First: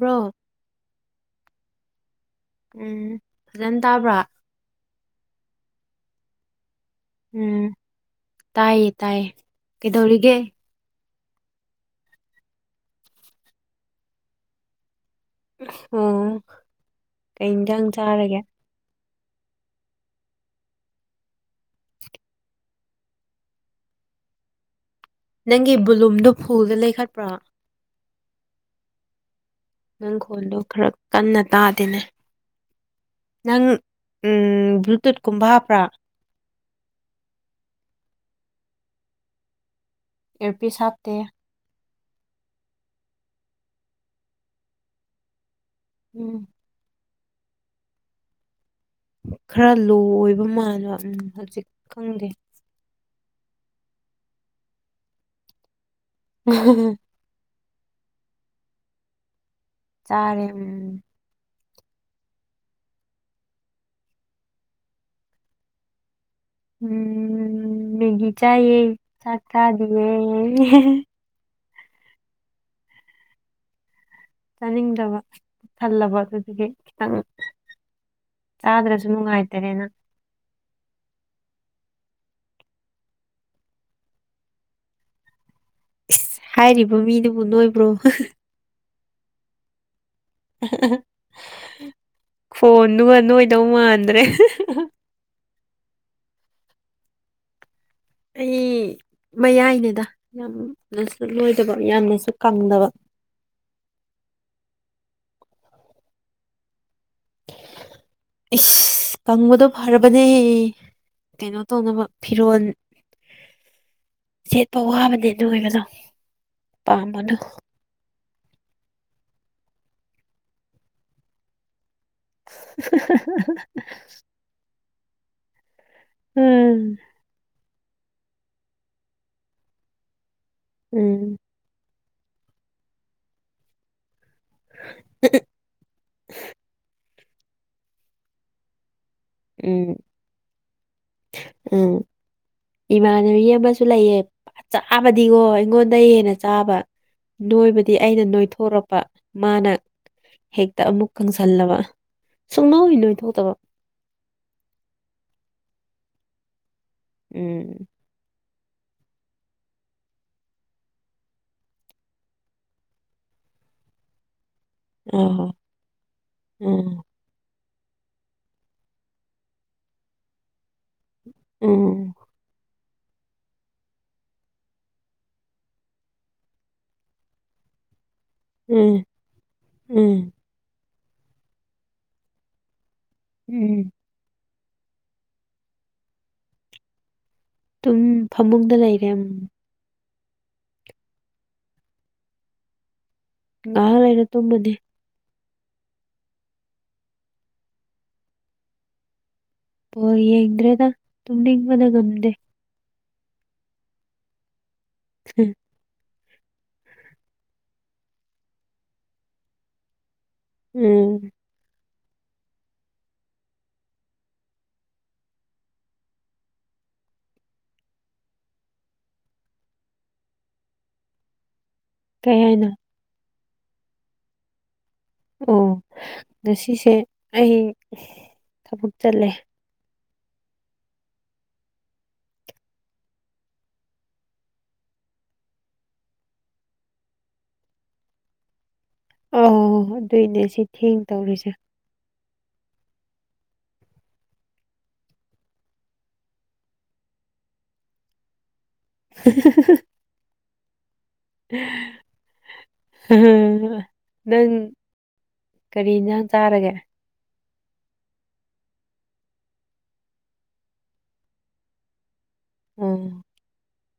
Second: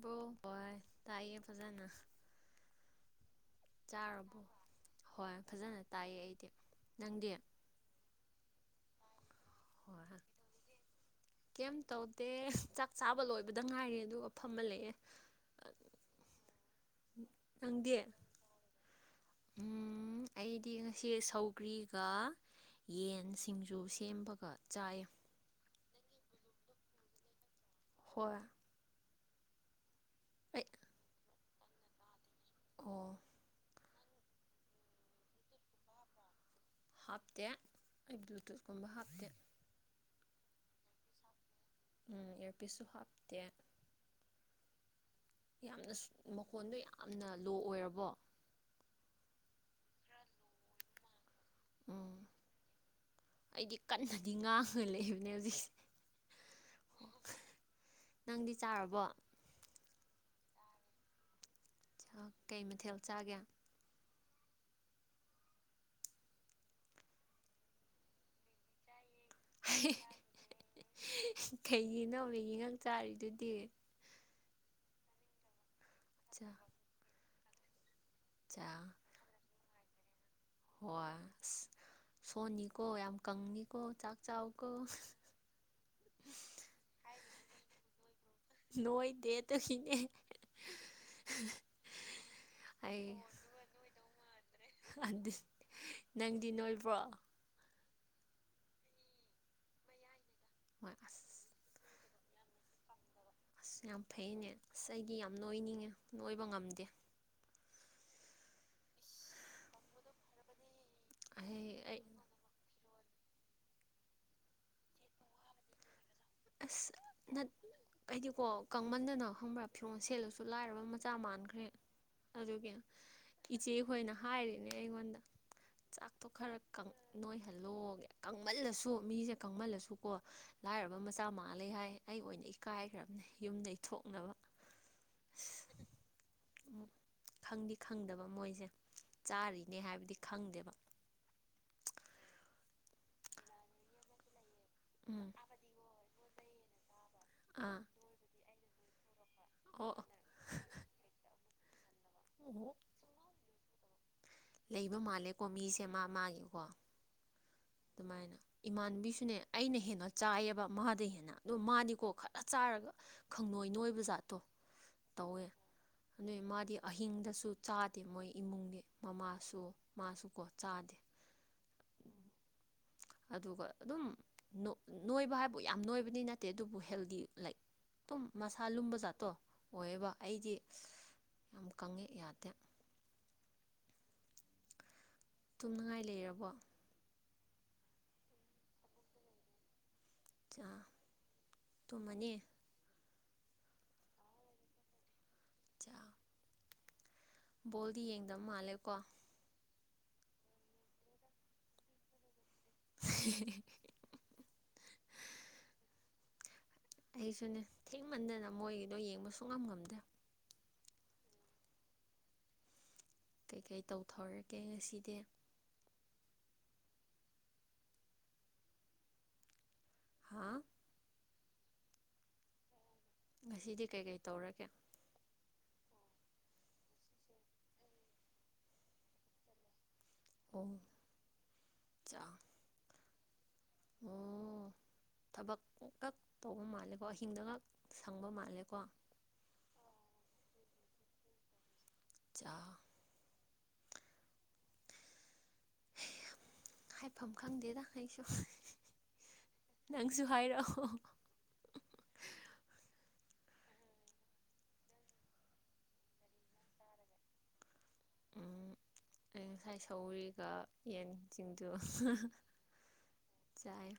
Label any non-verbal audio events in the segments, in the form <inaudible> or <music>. ꯕꯣ ꯍꯣꯏ ꯇꯥꯏꯌꯦ ꯐꯖꯅ ꯎꯝ ꯐꯖꯅ ꯇꯥꯕ꯭ꯔꯥ ꯆꯥꯔꯕꯣ ꯍꯣꯏ ꯐꯖꯅ ꯇꯥꯏꯌꯦ ꯑꯩꯗꯤ ꯅꯪꯗꯤ꯫ ꯎꯝ ꯇꯥꯏꯌꯦ ꯇꯥꯏꯌꯦ ꯍꯣꯏ ꯍꯥ ꯀꯩꯗꯧꯔꯤꯒꯦ ꯀꯩꯝ ꯇꯧꯗꯦ ꯆꯥꯛ ꯆꯥꯕ ꯂꯣꯏꯕꯗ ꯉꯥꯏꯔꯤ ꯑꯗꯨꯒ ꯐꯝꯃ ꯂꯩꯌꯦ ꯑꯣ ꯀꯩ ꯏꯪꯖꯥꯡ ꯅꯪꯗꯤ ꯆꯥꯔꯒꯦ ꯎꯝ ꯑꯩꯗꯤ ꯉꯁꯤ ꯁꯧꯒ꯭ꯔꯤꯒ ꯌꯦꯟ ꯁꯤꯡꯖꯨ ꯁꯦꯝꯕꯒ ꯆꯥꯏꯌꯦ ꯅꯪꯒꯤ ꯕꯨꯂꯨꯝꯗꯨ ꯐꯨꯜꯗ ꯂꯩꯈꯠꯄ꯭ꯔꯣ ꯍꯣꯏ ꯅꯪ ꯈꯣꯜꯗꯣ ꯑꯩ ꯈꯔ ꯀꯟꯅ ꯇꯥꯗꯦꯅꯦ ꯑꯣ ꯅꯪ ꯎꯝ ꯕ꯭ꯂꯨꯇꯨꯠꯀꯨꯝꯕ ꯍꯥꯞꯄ꯭ꯔꯥ ꯍꯥꯞꯇꯦ ꯑꯩ ꯕ꯭ꯂꯨꯇꯨꯠꯀꯨꯝꯕ ꯍꯥꯞꯇꯦ ꯏꯌꯔꯄꯤꯁ ꯍꯥꯞꯇꯦ ꯎꯝ ꯏꯌꯥꯔꯄꯤꯁꯁꯨ ꯍꯥꯞꯇꯦ ꯌꯥꯝꯅ ꯎꯝ ꯃꯈꯣꯟꯗꯣ ꯌꯥꯝꯅ ꯂꯣ ꯑꯣꯏꯔꯕꯣ ꯈꯔ ꯂꯣ ꯑꯣꯏꯕ ꯃꯥꯟꯕ ꯎꯝ ꯍꯧꯖꯤꯛ ꯎꯝ ꯈꯪꯗꯦ ꯑꯩꯗꯤ ꯀꯟꯅꯗꯤ ꯉꯥꯡꯉ ꯂꯩꯕꯅꯦ ꯍꯧꯖꯤꯛꯁꯦ <unintelligible> ꯅꯪꯗꯤ ꯆꯥꯔꯕꯣ ꯆꯥꯔꯦ ꯎꯝ ꯆꯥꯛꯇꯤ ꯀꯩ ꯃꯊꯦꯜ ꯆꯥꯒꯦ ꯎꯝ ꯃꯦꯒꯤ ꯆꯥꯏꯌꯦ ꯆꯥꯛ ꯆꯥꯗꯤꯌꯦ ꯀꯩꯒꯤꯅꯣ ꯃꯦꯒꯤ ꯈꯛ ꯆꯥꯔꯤꯗꯨꯗꯤ ꯆꯥꯅꯤꯡꯗꯕ ꯊꯜꯂꯕ ꯆꯥ ꯑꯗꯨꯗꯨꯒꯤ ꯈꯤꯇꯪ ꯆꯥ ꯆꯥꯗ꯭ꯔꯁꯨ ꯅꯨꯡꯉꯥꯏꯇꯔꯦꯅ ꯍꯣꯏ ꯑꯁ ꯁꯣꯟꯅꯤꯀꯣ ꯌꯥꯝ ꯀꯪꯅꯤꯀꯣ ꯆꯥꯛ ꯆꯥꯎꯀꯣ ꯏꯁ ꯍꯥꯏꯔꯤꯕ ꯃꯤꯗꯨꯕꯨ ꯅꯣꯏꯕ꯭ꯔꯣ ꯅꯣꯏ ꯗꯦ ꯑꯗꯨꯒꯤꯅꯦ ꯑꯩ ꯈꯣꯟꯗꯨꯒ ꯅꯣꯏꯗꯧ ꯃꯥꯟꯗ꯭ꯔꯦ ꯅꯪꯗꯤ ꯅꯣꯏꯕ꯭ꯔꯣ ꯑꯩ ꯃꯌꯥꯏꯅꯤꯗ ꯍꯣꯏ ꯌꯥꯝꯅꯁꯨ ꯑꯁ ꯅꯣꯏꯗꯕ ꯌꯥꯝꯅꯁꯨ ꯀꯪꯗꯕ ꯑꯁ ꯌꯥꯝ ꯐꯩꯅꯦ ꯑꯁ ꯑꯩꯗꯤ ꯌꯥꯝ ꯅꯣꯏꯅꯤꯡꯉꯦ ꯅꯣꯏꯕ ꯉꯝꯗꯦ ꯏꯁ ꯀꯪꯕꯗꯣ ꯐꯔꯕꯅꯦ ꯀꯩꯅꯣ ꯑꯩ ꯑꯩ ꯇꯧꯅꯕ ꯐꯤꯔꯣꯜ ꯁꯦꯠꯄ ꯋꯥꯕꯅꯦ ꯑꯗꯨ ꯑꯣꯏꯕꯗꯣ ꯑꯁ ꯅꯠ ꯑꯩꯗꯤꯀꯣ ꯀꯪꯃꯟꯗꯅ ꯈꯪꯕ꯭ꯔꯥ ꯐꯤꯔꯣꯜ ꯁꯦꯠꯂꯁꯨ ꯂꯥꯏꯔꯕ ꯃꯆꯥ ꯃꯥꯟꯈ꯭ꯔꯦ ꯑꯗꯨꯒꯤ ꯏꯆꯦꯈꯣꯏꯅ ꯍꯥꯏꯔꯤꯅꯦ ꯑꯩꯉꯣꯟꯗ ꯆꯥꯛꯇꯣ ꯈꯔ ꯎꯝ ꯅꯣꯏꯍꯜꯂꯣ ꯀꯪꯃꯜꯂꯁꯨ ꯃꯤꯁꯦ ꯀꯪꯃꯜꯂꯁꯨꯀꯣ ꯂꯥꯏꯔ ꯂꯥꯏꯔꯕ ꯎꯝ ꯃꯆꯥ ꯃꯥꯜꯂꯦ ꯍꯥꯏ ꯑꯩ ꯑꯣꯏꯅ ꯏꯀꯥꯏꯈ꯭ꯔꯕꯅꯦ ꯌꯨꯝꯗꯒꯤ ꯊꯣꯛꯅꯕ ꯑ ꯎꯝ ꯈꯪꯗꯤ ꯈꯪꯗꯕ ꯃꯣꯏꯁꯦ ꯆꯥꯔꯤꯅꯦ ꯎꯝ ꯍꯥꯏꯕꯗꯤ ꯈꯪꯗꯦꯕ ꯎꯝ ꯏꯃꯥꯟꯅꯕꯤ ꯑꯃꯁꯨ ꯂꯩꯌꯦ ꯎꯝ ꯆꯥꯕꯗꯤꯀꯣ ꯑꯩꯉꯣꯟꯗꯩ ꯍꯦꯟꯅ ꯆꯥꯕ ꯑꯥ ꯅꯣꯏꯕꯗꯤ ꯑꯩꯅ ꯅꯣꯏꯊꯣꯔꯛꯄ ꯃꯥꯅ ꯑꯣ ꯍꯦꯛꯇ ꯑꯃꯨꯛ ꯀꯪꯁꯜꯂꯕ ꯁꯨꯛ ꯑꯣ ꯅꯣꯏ ꯅꯣꯏꯊꯣꯛꯇꯕ ꯂꯩꯕ ꯃꯥꯜꯂꯦꯀꯣ ꯃꯤꯁꯦ ꯃꯥ ꯃꯥꯒꯤꯀꯣ ꯎꯝ꯫ ꯑꯗꯨꯃꯥꯏꯅ꯫ ꯏꯃꯥꯟꯅꯕꯤꯁꯨꯅꯦ ꯑꯩꯅ ꯍꯦꯟꯅ ꯆꯥꯏꯑꯦꯕ ꯃꯥꯗ ꯍꯦꯟꯅ ꯑꯗꯨ ꯃꯥꯅꯤꯀꯣ ꯈꯔ ꯆꯥꯔꯒ ꯈꯪꯅꯣꯏ ꯅꯣꯏꯕ ꯖꯥꯠꯇꯣ ꯑ ꯇꯧꯋꯦ ꯎꯝ ꯑꯗꯨꯏ ꯃꯥꯗꯤ ꯎꯝ ꯑꯍꯤꯡꯗꯁꯨ ꯆꯥꯗꯦ ꯃꯣꯏ ꯏꯃꯨꯡꯗꯤ ꯃꯃꯥꯁꯨ ꯃꯥꯁꯨꯀꯣ ꯆꯥꯗꯦ꯫ ꯎꯝ ꯑꯗꯨꯒ ꯑꯗꯨꯝ ꯅꯣ ꯅꯣꯏꯕ ꯍꯥꯏꯕꯨ ꯌꯥꯝ ꯅꯣꯏꯕꯗꯤ ꯅꯠꯇꯦ ꯑꯗꯨꯕꯨ ꯍꯦꯜꯗꯤ ꯂꯥꯏꯛ ꯑꯗꯨꯨꯝ ꯃꯁꯥ ꯂꯨꯝꯕ ꯖꯥꯠꯇꯣ ꯑꯣꯏꯌꯦꯕ ꯎꯝ ꯑꯩꯗꯤ ꯌꯥꯝ ꯀꯪꯉꯦ ꯌꯥꯗꯦ꫰꫰ ꯎꯝ꯫ ꯇꯨꯝꯅꯉꯥꯏ ꯂꯩꯔꯕꯣ꯫ ꯇꯨꯝ ꯐꯃꯨꯡꯗ ꯂꯩꯔꯦ꯫ ꯆꯥ ꯇꯨꯝꯃꯅꯤ꯫ ꯉꯥꯏꯍꯥꯛ ꯂꯩꯔ ꯇꯨꯝꯃꯅꯤ꯫ ꯑꯆꯥ ꯕꯣꯜꯗꯤ ꯌꯦꯡꯗꯕ ꯃꯥꯜꯂꯦ ꯀꯣ꯫ ꯎꯝ ꯌꯦꯡꯗ꯭ꯔꯦꯗ ꯇꯨꯝꯅꯤꯡꯕꯅ ꯉꯝꯗꯦ꯫ <unintelligible> ꯎꯝ꯫ ꯑꯩꯁꯨꯅꯦ ꯊꯦꯡꯃꯟꯗꯅ ꯃꯣꯏꯒꯤꯗꯣ ꯌꯦꯡꯕꯁꯨ ꯉꯝ ꯉꯝꯗꯦ꯫ ꯎꯝ꯫ ꯀꯩꯀꯩ ꯇꯧꯊꯣꯔꯛꯒꯦ ꯉꯁꯤꯗꯤ꯫ ꯍꯥꯥ꯫ ꯀꯩ ꯍꯥꯏꯅꯣ꯫ ꯉꯁꯤꯗꯤ ꯀꯩꯀꯩ ꯇꯧꯔꯒꯦ꯫ ꯑꯣ ꯉꯥꯁꯤꯁꯦ ꯑꯩ ꯊꯕꯛ ꯆꯠꯂꯦ꯫ ꯑꯣ ꯆꯥ ꯑꯣ꯫ ꯊꯕꯛꯈꯛ ꯇꯧꯕ ꯃꯥꯜꯂꯦꯀꯣ ꯑꯍꯤꯡꯗꯒꯛ ꯁꯪꯕ ꯃꯥꯜꯂꯦꯀꯣ꯫ ꯑ ꯑꯗꯨꯏꯅꯦ ꯁꯤ ꯊꯦꯡ ꯇꯧꯔꯤꯁꯦ꯫ ꯆꯥ ꯍꯥꯏꯐꯝ ꯈꯪꯗꯦꯗ ꯑꯩꯁꯨ꯫ <unintelligible> ꯅꯪꯁꯨ ꯍꯥꯏꯔꯛꯑꯣ꯫ <unintelligible> ꯅꯪ ꯀꯔꯤ ꯌꯦꯟꯁꯥꯡ ꯆꯥꯔꯒꯦ꯫ ꯑꯩ ꯉꯁꯥꯏ ꯁꯧꯒꯔꯤꯒ ꯌꯦꯟꯁꯤꯡꯖꯨ ꯎꯝ꯫ ꯆꯥꯏ꯫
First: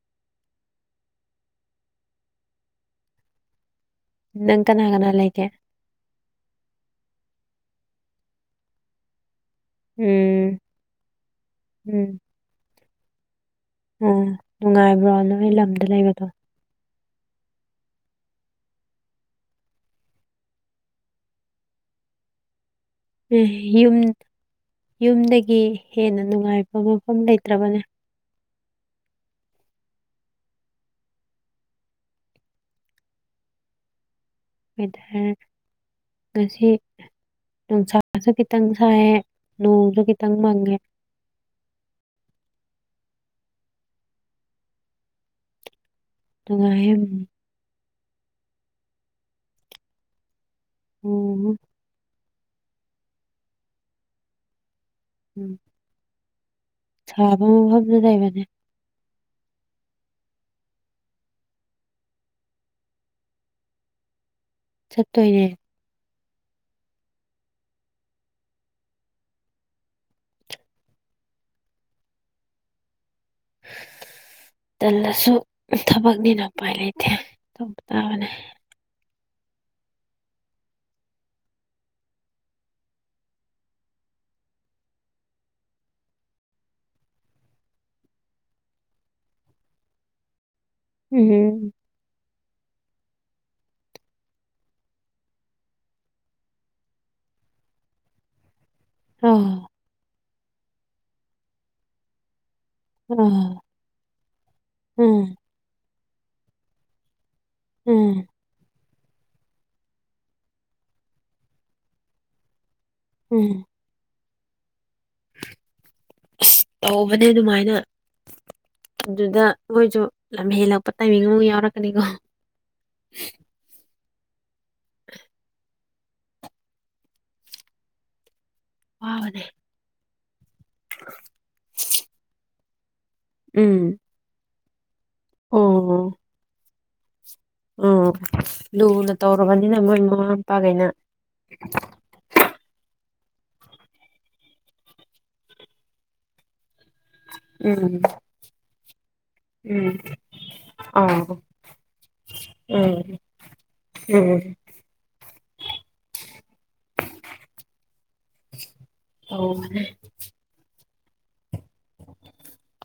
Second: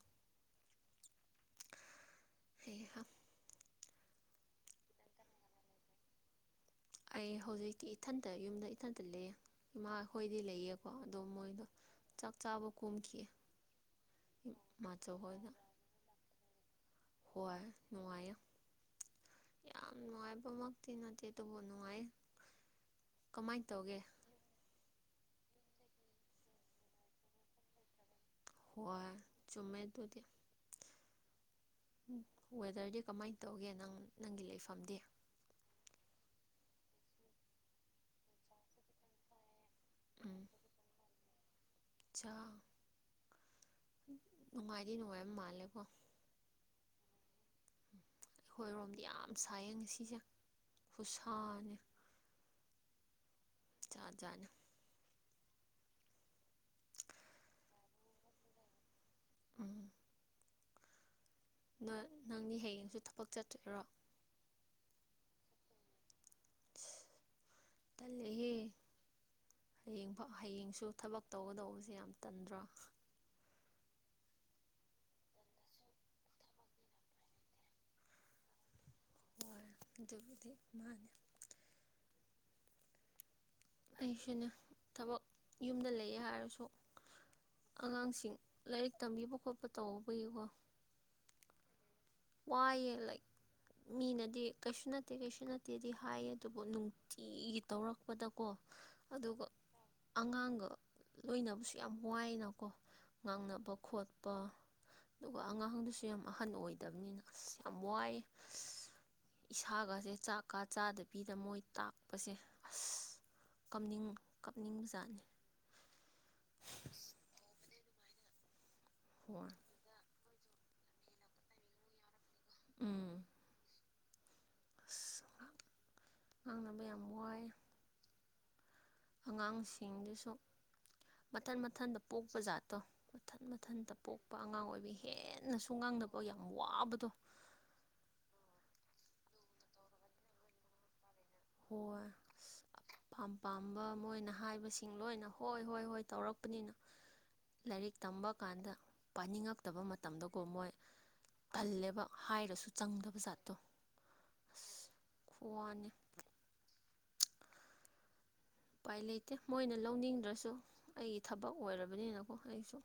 ꯍꯩꯍꯥ꯫ ꯅꯪ ꯀꯅꯥꯀꯅꯥ ꯂꯩꯒꯦ꯫ ꯑꯩ ꯍꯧꯖꯤꯛꯇꯤ ꯏꯊꯟꯇ ꯌꯨꯝꯗ ꯏꯊꯟꯇ ꯂꯩꯌꯦ꯫ ꯏꯃꯥ ꯑꯩꯈꯣꯏꯗꯤ ꯎꯝ ꯂꯩꯌꯦꯀꯣ ꯑꯗꯣ ꯃꯣꯏꯗꯣ ꯆꯥꯛ ꯆꯥꯕ ꯀꯨꯝꯈꯤ꯫ ꯑꯣ ꯅꯨꯡꯉꯥꯏꯕ꯭ꯔꯣ ꯅꯣꯏ ꯂꯝꯗ ꯂꯩꯕꯗꯣ꯫ ꯍꯣꯏ ꯅꯨꯡꯉꯥꯏꯌꯦ꯫ ꯌꯥꯝ ꯅꯨꯡꯉꯥꯏꯕꯃꯛꯇꯤ ꯅꯠꯇꯦ ꯑꯗꯨꯕꯨ ꯅꯨꯡꯉꯥꯏꯌꯦ꯫ ꯌꯨꯝ ꯌꯨꯝꯗꯒꯤ ꯍꯦꯟꯅ ꯅꯨꯡꯉꯥꯏꯕ ꯃꯐꯝ ꯂꯩꯇ꯭ꯔꯕꯅꯦ꯫ ꯍꯣꯏ ꯆꯨꯝꯃꯦ ꯑꯗꯨꯗꯤ ꯋꯦꯗꯔꯗꯤ ꯀꯃꯥꯏꯅ ꯇꯧꯒꯦ ꯅꯪ ꯅꯪꯒꯤ ꯂꯩꯐꯝ ꯋꯦꯗꯔ ꯉꯁꯤ ꯅꯨꯡꯁꯥꯁꯨ ꯈꯤꯇꯪ ꯁꯥꯏꯌꯦ ꯅꯣꯡꯁꯨ ꯈꯤꯇꯪ ꯎꯝ ꯃꯪꯉꯦ ꯆꯥ ꯅꯨꯡꯉꯥꯏꯗꯤ ꯅꯨꯡꯉꯥꯏꯕꯥ ꯃꯥꯜꯂꯦꯀꯣ <inaudible> ꯑꯩꯈꯣꯏꯔꯣꯝꯗꯤ ꯌꯥꯝ ꯁꯥꯏꯌꯦ ꯉꯁꯤꯁꯦ ꯈꯨꯠꯁꯥ ꯎꯝ ꯑꯝꯅꯦ ꯖꯥꯠ ꯖꯥꯠꯅꯤ ꯎꯝ ꯁꯥꯕ ꯃꯐꯝꯁꯨ ꯂꯩꯕꯅꯦ ꯎꯝ ꯅꫭꯏ ꯅꯪꯗꯤ ꯍꯌꯦꯡꯁꯨ ꯊꯕꯛ ꯆꯠꯇꯣꯏꯔꯣ ꯆꯠꯇꯣꯏꯅ° ꯇꯜꯔ° ꯍꯦ ꯍꯌꯦꯡ ꯐꯥꯎ ꯍꯌꯦꯡꯁꯨ ꯊꯕꯛ ꯇꯧꯒꯗꯧꯕꯁꯦ ꯌꯥꯝ ꯇꯟꯗ꯭ꯔꫭ ꯇꯜꯂꯁꯨ ꯊꯕꯛꯅꯤꯅꯥ ꯎꯄꯥꯏ ꯂꯩꯇꯦ ꯇꯧꯕ ꯇꯥꯕꯅꯦ ꯍꯣꯏ ꯑꯗꯨꯕꯨꯗꯤ ꯃꯥꯅꯦ ꯑꯩꯁꯤꯅꯦ ꯊꯕꯛ ꯌꯨꯝꯗ ꯂꯩꯌꯦ ꯍꯥꯏꯔꯁꯨ ꯑꯉꯥꯡꯁꯤꯡ ꯂꯥꯏꯔꯤꯛ ꯇꯝꯕꯤꯕ ꯈꯣꯠꯄ ꯇꯧꯕꯧꯕꯒꯤꯀꯣ ꯎꯝ ꯋꯥꯌꯦ ꯂꯩ ꯃꯤꯅꯗꯤ ꯀꯩꯁꯨ ꯅꯠꯇꯦ ꯀꯩꯁꯨ ꯅꯠꯇꯦꯗꯤ ꯍꯥꯏꯌꯦ ꯑꯗꯨꯕꯨ ꯅꯨꯡꯇꯤꯒꯤ ꯇꯧꯔꯛꯄꯗꯀꯣ ꯑꯗꯨꯒ ꯑꯥ ꯑꯉꯥꯡꯒ ꯂꯣꯏꯅꯕꯁꯨ ꯌꯥꯝ ꯋꯥꯏꯅꯀꯣ ꯑꯥ ꯉꯥꯡꯅꯕ ꯈꯣꯠꯄ ꯎꯝ ꯑꯗꯨꯒ ꯑꯉꯥꯡꯗꯨꯁꯨ ꯌꯥꯝ ꯑꯍꯟ ꯑꯣꯏꯗꯕꯅꯤꯅ ꯑꯁ ꯌꯥꯝ ꯎꯝ ꯋꯥꯏꯌ° ꯏꯁꯥꯒꯥꯁꯦ ꯆꯥꯛꯀ ꯆꯥꯗꯕꯤꯗ ꯃꯣꯏ ꯇꯥꯛꯄꯁꯦ ꯑꯁ ꯎꯝ ꯀꯞꯅꯤꯡ ꯀꯞꯅꯤꯡ ꯖꯥꯠꯅꯤ ꯇꯧꯕꯅꯦ ꯑꯗꯨꯃꯥꯏꯅ ꯑꯗꯨꯗ ꯍꯣꯏ ꯃꫭꯏꯁꯨ ꯂꯝ ꯍꯦꯜꯂꯛꯄ ꯇꯥꯏꯃꯤꯡ ꯑꯃ ꯌꯥꯎꯔꯛꯀꯅꯤꯀꯣ ꯎꯝ ꯑꯁ ꯉꯥꯡꯅꯕ ꯌꯥꯝ ꯋꯥꯏ ꯋꯥꯕꯅꯦ ꯑꯉꯥꯡꯁꯤꯡꯗꯨꯁꯨ ꯃꯊꯟ ꯃꯊꯟꯇ ꯄꯣꯛꯄ ꯖꯥꯠꯇꯣ ꯃꯊꯟ ꯎꯝ ꯃꯊꯟꯇ ꯄꯣꯛꯄ ꯑꯉꯥꯡ ꯑꯣꯏꯕꯤ ꯍꯦꯟꯅꯁꯨ ꯉꯥꯡꯅꯕ ꯌꯥꯝ ꯋꯥꯕꯗꯣ ꯎꯝ ꯂꯨꯅ ꯇꯧꯔꯕꯅꯤꯅ ꯃꯣꯏ ꯃꯃꯥ ꯃꯄꯥꯈꯩꯅ ꯍꯣꯏ <inaudible> ꯐꯝ ꯄꯥꯝꯕ ꯃꯣꯏꯅ ꯍꯥꯏꯕꯁꯤꯡ ꯂꯣꯏꯅ ꯍꯣꯏ ꯍꯣꯏ ꯍꯣꯏ ꯇꯧꯔꯛꯄꯅꯤꯅ ꯎꯝ ꯂꯥꯏꯔꯤꯛ ꯇꯝꯕ ꯀꯥꯟꯗ ꯄꯥꯅꯤꯡꯉꯛꯇꯕ ꯎꯝ ꯃꯇꯝꯗꯀꯣ ꯃꯣꯏ ꯑꯥ ꯊꯜꯂꯦꯕ ꯍꯥꯏꯔꯁꯨ ꯎꯝ ꯆꯪꯗꯕ ꯖꯥꯠꯇꯣ ꯎꯝ ꯑꯁ ꯈꯨꯋꯥꯅꯤ ꯎꯄꯥꯏ ꯂꯩꯇꯦ ꯃꯣꯏꯅ ꯇꯧꯕꯅꯦ ꯂꯧꯅꯤꯡꯗ꯭ꯔꯁꯨ ꯑꯩꯒꯤ ꯊꯕꯛ ꯑꯣꯏꯔꯕꯅꯤꯅꯀꯣ ꯑꯩꯁꯨ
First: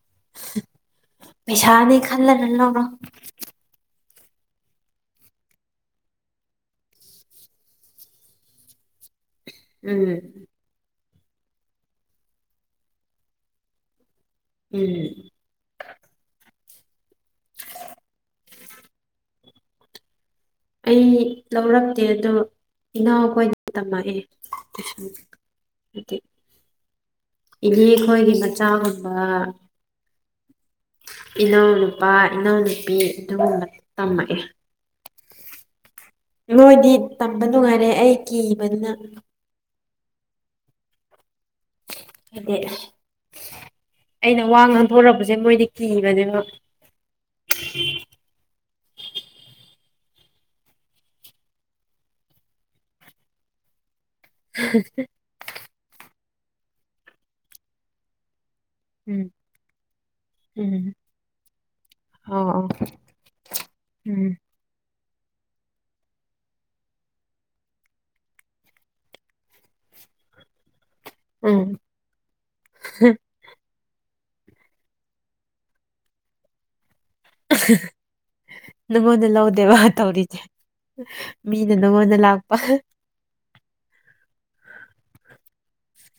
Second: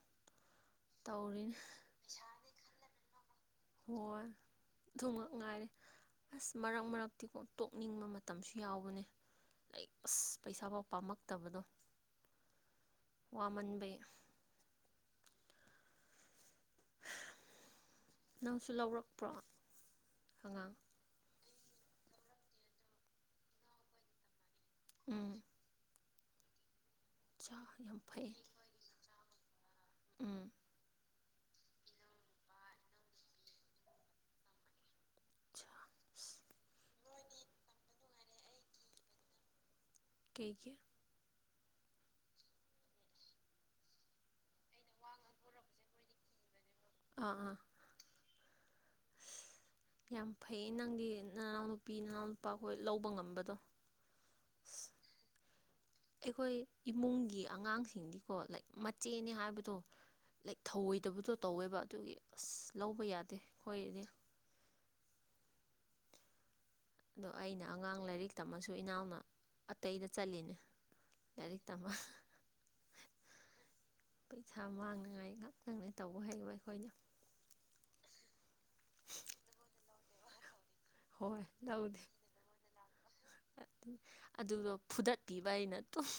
ꯇꯧꯔꯤꯅꯦ ꯄꯩꯁꯥꯅꯦ <inaudible> ꯍꯣꯏ ꯑꯗꯨꯃꯛ ꯉꯥꯏꯔꯦ ꯑꯁ ꯃꯔꯛ ꯃꯔꯛꯇꯤꯀꯣ ꯇꯣꯛꯅꯤꯡꯕ ꯃꯇꯝꯁꯨ ꯌꯥꯎꯕꯅꯤ ꯂꯥꯏꯛ ꯑꯁ ꯎꯝ ꯄꯩꯁꯥ ꯐꯥꯎ ꯄꯥꯝꯃꯛꯇꯕꯗꯨ ꯋꯥꯃꯟꯕꯩ ꯎꯝ ꯅꯪꯁꯨ ꯂꯧꯔꯛꯄ꯭ꯔꯣ ꯑꯉꯥꯡ ꯑꯩ ꯂꯧꯔꯛꯇꯦ ꯑꯗꯨ ꯏꯅꯥꯎꯈꯣꯏꯅ ꯇꯝꯃꯛꯑꯦ ꯇꯨꯏꯁꯟ ꯎꯝ ꯍꯥꯏ ꯆꯥ ꯌꯥꯝ ꯐꯩ ꯏꯅꯦꯈꯣꯏꯒꯤ ꯃꯆꯥꯒꯨꯝꯕ ꯎꯝ ꯏꯅꯥꯎꯅꯨꯄꯥ ꯏꯅꯥꯎꯅꯨꯄꯤ ꯑꯗꯨꯒꯨꯝꯕ ꯇꯝꯃꯛꯑꯦ ꯆꯥ ꯑꯁ ꯅꯣꯏꯗꯤ ꯇꯝꯕ ꯅꯨꯡꯉꯥꯏꯔꯦ ꯑꯩ ꯀꯤꯕꯅꯤꯅ ꯀꯩꯒꯤ ꯍꯥꯏꯗꯤ ꯑꯩꯅ ꯋꯥ ꯉꯥꯡꯊꯣꯔꯛꯄꯁꯦ ꯃꯣꯏꯗꯤ ꯀꯤꯕꯅꯦꯕ ꯑꯥ ꯑꯥ ꯌꯥꯝ ꯐꯩꯌꯦ ꯅꯪꯗꯤ ꯅꯅꯥꯎ ꯅꯨꯄꯤ ꯅꯅꯥꯎ ꯅꯨꯄꯥ ꯈꯣꯏ ꯂꯧꯕ ꯉꯝꯕꯗꯣ <unintelligible> ꯑꯩꯈꯣꯏ ꯏꯃꯨꯡꯒꯤ ꯑꯉꯥꯡꯁꯤꯡꯗꯤꯀꯣ ꯂꯥꯏꯛ ꯎꯝ ꯃꯆꯦꯅꯦ ꯍꯥꯏꯕꯗꯣ ꯂꯥꯏꯛ ꯎꯝ ꯊꯧꯑꯣꯏꯗꯕꯗꯨ ꯇꯧꯋꯦꯕ ꯑꯗꯨꯒꯤ ꯑꯣ ꯑꯣ ꯑꯁ ꯂꯧꯕ ꯌꯥꯗꯦ ꯑꯈꯣꯏꯅꯗꯤ ꯎꯝ ꯑꯗꯣ ꯑꯩꯅ ꯑꯉꯥꯡ ꯂꯥꯏꯔꯤꯛ ꯇꯝꯃꯁꯨ ꯏꯅꯥꯎꯅ ꯑꯇꯩꯗ ꯆꯠꯂꯤꯅꯤ ꯎꯝ ꯂꯥꯏꯔꯤꯛ ꯇꯝꯕ ꯄꯩꯁꯥ ꯃꯥꯡꯅ ꯉꯥꯏ ꯉꯥꯛꯇꯅꯦ ꯇꯧꯕ ꯍꯩꯕ ꯑꯩꯈꯣꯏꯗꯨ ꯅꯪꯉꯣꯟꯗ ꯂꯧꯗꯦꯕ ꯇꯧꯔꯤꯁꯦ ꯃꯤꯅ ꯅꯉꯣꯟꯗ ꯂꯥꯛꯄ ꯑꯗꯨꯒ ꯐꯨꯗꯠꯄꯤꯕ ꯑꯩꯅ ꯑꯗꯨꯨꯝ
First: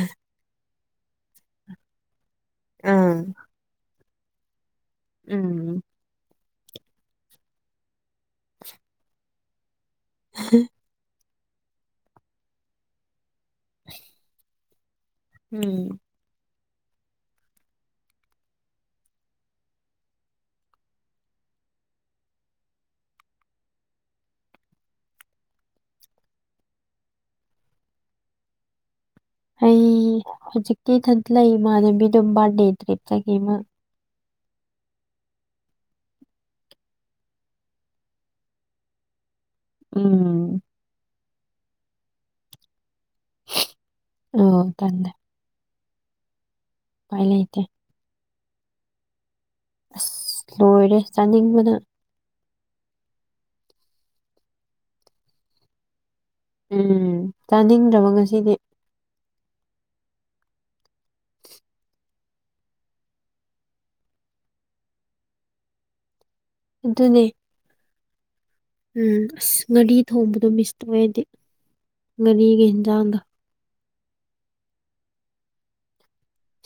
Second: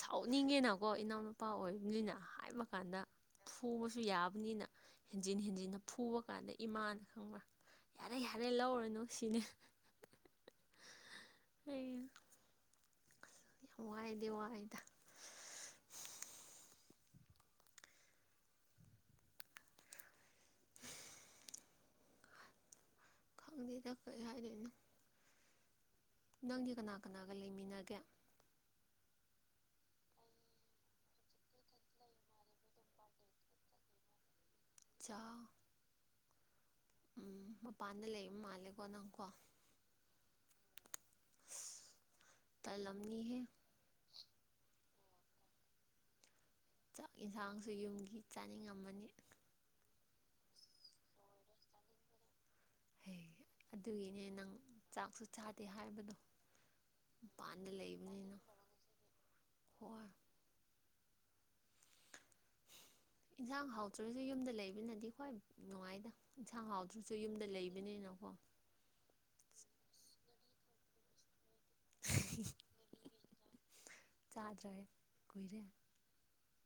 ꯁꯥꯎꯅꯤꯡꯉꯦꯅ ꯀꯣ ꯏꯅꯥꯎ ꯅꯨꯄꯥ ꯑꯣꯏꯕꯅꯤꯅ ꯍꯥꯏꯕ ꯀꯥꯟꯗ ꯑꯥ ꯐꯨꯕꯁꯨ ꯌꯥꯕꯅꯤꯅ ꯍꯦꯟꯖꯤꯟ ꯍꯦꯟꯖꯤꯟꯅ ꯎꯝ ꯐꯨꯕ ꯀꯥꯟꯗ ꯏꯃꯥꯅ ꯈꯪꯕ꯭ꯔꯥ ꯌꯥꯔꯦ ꯌꯥꯔꯦ ꯂꯧꯔꯅꯨ ꯁꯤꯅꯤ <unintelligible> ꯋꯥꯏꯗꯤ ꯋꯥꯏꯗ ꯎꯝ ꯈꯪꯗꯦꯗ ꯀꯩ ꯍꯥꯏꯗꯣꯏꯅꯣ ꯅꯪꯗꯤ ꯀꯅꯥ ꯀꯅꯥꯒ ꯂꯩꯃꯤꯟꯅꯒꯦ ꯑꯩ ꯍꯧꯖꯤꯛꯇꯤ ꯏꯊꯟꯇ ꯂꯩ ꯏꯃꯥꯟꯅꯕꯤꯗꯨ ꯕꯥꯔꯠꯗꯦ ꯀꯩꯀꯩ ꯆꯠꯈꯤ ꯃꯥ ꯆꯥꯎ ꯎꯝ ꯃꯄꯥꯟꯗ ꯂꯩꯕ ꯃꯥꯜꯂꯦꯀꯣ ꯅꯪꯀꯣ ꯎꯝ ꯇꯥꯜꯂꯝꯅꯤ ꯍꯦ ꯑꯝ ꯇꯟꯗꯦ ꯆꯥꯛ ꯂꯩꯇꯦ ꯏꯟꯁꯥꯡꯁꯨ ꯌꯨꯝꯒꯤ ꯆꯥꯅꯤꯡ ꯉꯝꯃꯅꯤ ꯑꯁ ꯂꯣꯏꯔꯦ ꯆꯥꯅꯤꯡꯕꯅ ꯍꯩ ꯑꯗꯨꯒꯤꯅꯦ ꯅꯪ ꯆꯥꯛꯁꯨ ꯆꯥꯗꯦ ꯍꯥꯏꯕꯗꯨ ꯎꯝ ꯆꯥꯅꯤꯡꯗ꯭ꯔꯕ ꯉꯁꯤꯗꯤ ꯍꯣꯔ ꯏꯟꯁꯥꯡ ꯍꯥꯎꯇ꯭ꯔꯗꯤ ꯌꯨꯝꯗ ꯂꯩꯕꯅꯗꯤ ꯈ꯭ꯋꯥꯏ ꯅꯨꯡꯉꯥꯏꯗ ꯏꯟꯁꯥꯡ ꯍꯥꯎꯗ꯭ꯔꯁꯨ ꯑꯗꯨꯅꯦ ꯌꯨꯝꯗ ꯂꯩꯕꯅꯤꯅꯀꯣ ꯎꯝ ꯑꯁ ꯉꯥꯔꯤ ꯊꯣꯡꯕꯗꯣ ꯃꯤꯁ ꯇꯧꯋꯦ ꯑꯩꯗꯤ ꯉꯥꯔꯤꯒ ꯍꯤꯟꯖꯥꯡꯒ ꯆꯥꯗ꯭ꯔꯦ ꯀꯨꯏꯔꯦ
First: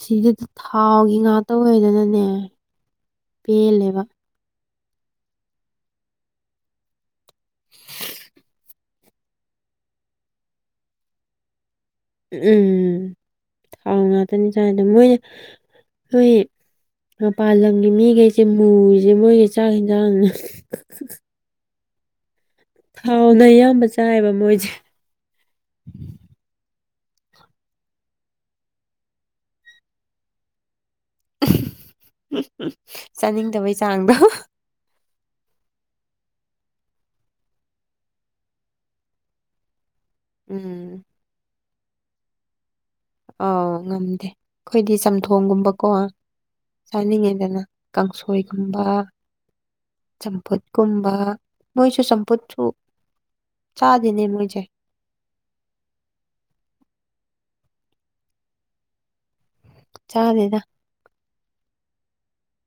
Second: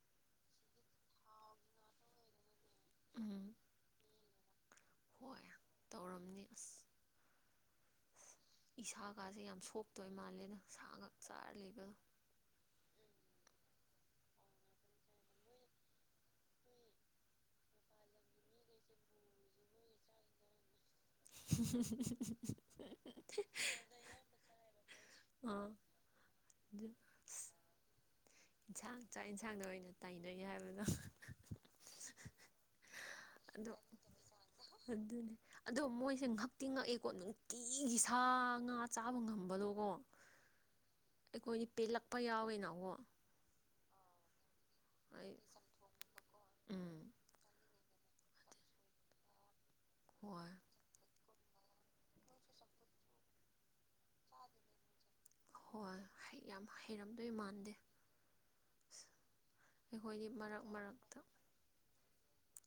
ꯁꯤꯗꯗꯤ ꯊꯥꯎꯒꯤ ꯉꯥꯛꯇ ꯑꯣꯏꯗꯅꯅꯦ ꯎꯝ ꯄꯦꯜꯂꯦꯕ ꯍꯣꯏ ꯇꯧꯔꯝꯅꯤ ꯑꯁ <unintelligible> ꯏꯁꯥꯒꯥꯁꯦ ꯌꯥꯝ ꯁꯣꯛꯇꯣꯏ ꯃꯥꯜꯂꯦꯅ ꯁꯥ ꯉꯥꯛ ꯆꯥꯔ ꯂꯩꯕꯗꯣ ꯎꯝ ꯊꯥꯎ ꯉꯥꯛꯇꯅꯤ ꯆꯥꯏꯗꯣ ꯃꯣꯏꯅ <unintelligible> ꯃꯄꯥꯟ ꯂꯝꯒꯤ ꯃꯤꯈꯩꯁꯦ ꯃꯨꯔꯤꯁꯦ ꯃꯣꯏꯁꯦ ꯆꯥꯛ ꯌꯦꯟꯖꯥꯡꯅ <unintelligible> <unintelligible> ꯊꯥꯎꯅ ꯑꯌꯥꯝꯕ ꯆꯥꯏꯌꯦꯕ ꯃꯣꯏꯁꯦ ꯑꯥ ꯑꯗꯨ ꯑꯁ ꯏꯟꯁꯥꯡ ꯆꯥꯛ ꯌꯦꯟꯁꯥꯡꯗ ꯑꯣꯏꯅ ꯇꯥꯢꯅꯅꯤ ꯍꯥꯏꯕꯗꯣ <unintelligible> ꯆꯥꯅꯤꯡꯇꯕꯩ ꯆꯥꯡꯗꯣ ꯑꯗꯨꯅꯤ ꯑꯗꯣ ꯃꯣꯏꯁꯦ ꯉꯛꯇꯤ ꯉꯛꯑꯦꯀꯣ ꯅꯨꯡꯇꯤꯒꯤ ꯁꯥ ꯉꯥ ꯆꯥꯕ ꯉꯝꯕꯗꯣꯀꯣ ꯎꯝ ꯑꯩꯈꯣꯏꯗꯤ ꯄꯦꯜꯂꯛꯄ ꯌꯥꯎꯋꯤꯅꯀꯣ ꯑꯥꯎ ꯉꯝꯗꯦ ꯑꯩꯈꯣꯏꯗꯤ ꯑꯩ ꯆꯝꯊꯣꯡꯒꯨꯝꯕꯀꯣ ꯎꯝ ꯆꯥꯅꯤꯡꯉꯤꯗꯅ ꯀꯥꯡꯁꯣꯏꯒꯨꯝꯕ ꯍꯣꯏ ꯆꯝꯐꯨꯠ ꯀꯨꯝꯕ ꯃꯣꯏꯁꯨ ꯆꯝꯐꯨꯠꯁꯨ ꯆꯥꯗꯦꯅꯦ ꯃꯣꯏꯁꯦ ꯍꯣꯏ ꯍꯩ ꯌꯥꯝ ꯍꯩꯔꯝꯗꯣꯏ ꯃꯥꯟꯗꯦ <unintelligible> ꯑꯩꯈꯣꯏꯗꯤ ꯆꯥꯗꯦꯗ ꯃꯔꯛ ꯃꯔꯛꯇ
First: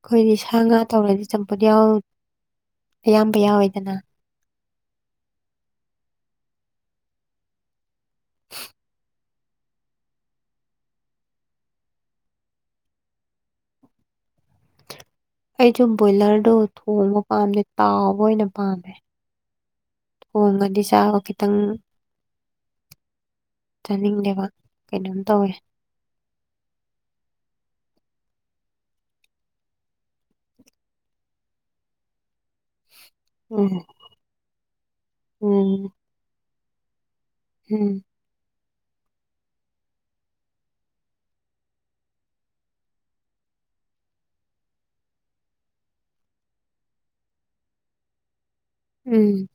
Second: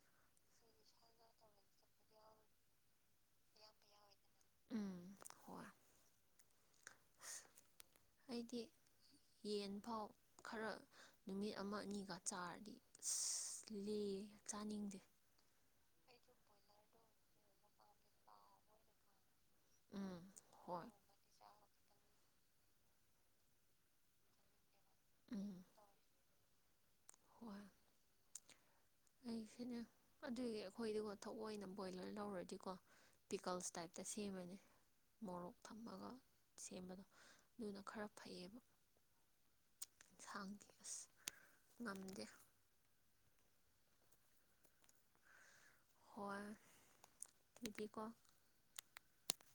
ꯑꯩꯈꯣꯏꯗꯤ ꯁꯥ ꯉꯥ ꯇꯧꯔꯗꯤ ꯆꯝꯐꯨꯠ ꯌꯥꯎ ꯑꯌꯥꯝꯕ ꯌꯥꯎꯋꯤꯗꯅ ꯎꯝ ꯍꯣꯏ ꯑꯩꯗꯤ ꯌꯦꯟ ꯐꯥꯎ ꯈꯔ ꯅꯨꯃꯤꯠ ꯑꯃ ꯑꯅꯤꯒ ꯆꯥꯔꯗꯤ ꯑꯁ ꯂꯦ ꯆꯥꯅꯤꯡꯗꯦ ꯑꯩꯁꯨ ꯕꯣꯏꯂꯔꯗꯣ ꯊꯣꯡꯕ ꯄꯥꯝꯗꯦ ꯇꯥꯎꯕ ꯑꯣꯏꯅ ꯄꯥꯝꯃꯦ ꯎꯝ ꯊꯣꯡꯉꯗꯤ ꯍꯣꯏ ꯆꯥꯕ ꯈꯤꯇꯪ ꯆꯥꯅꯤꯡꯗꯦꯕ ꯀꯩꯅꯣꯝ ꯇꯧꯋꯦ ꯎꯝ ꯍꯣꯏ ꯑꯩꯁꯨꯅꯦ ꯑꯗꯨꯒꯤ ꯑꯩꯈꯣꯏꯗꯤꯀꯣ ꯊꯧꯑꯣꯏꯅ ꯕꯣꯏꯂꯔ ꯂꯧꯔꯗꯤꯀꯣ ꯄꯤꯀꯜꯁ ꯎꯝ ꯇꯥꯏꯞꯇ ꯁꯦꯝꯃꯅꯤ ꯃꯣꯔꯣꯛ ꯎꯝ ꯊꯝꯃꯒ ꯁꯦꯝꯕꯗꯣ ꯑꯗꯨꯅ ꯎꯝ ꯈꯔ ꯐꯩꯌꯦꯕ ꯁꯥꯡꯗꯤ ꯑꯁ ꯉꯝꯗꯦ ꯍꯣꯏ ꯅꯨꯄꯤꯀꯣ ꯎꯝ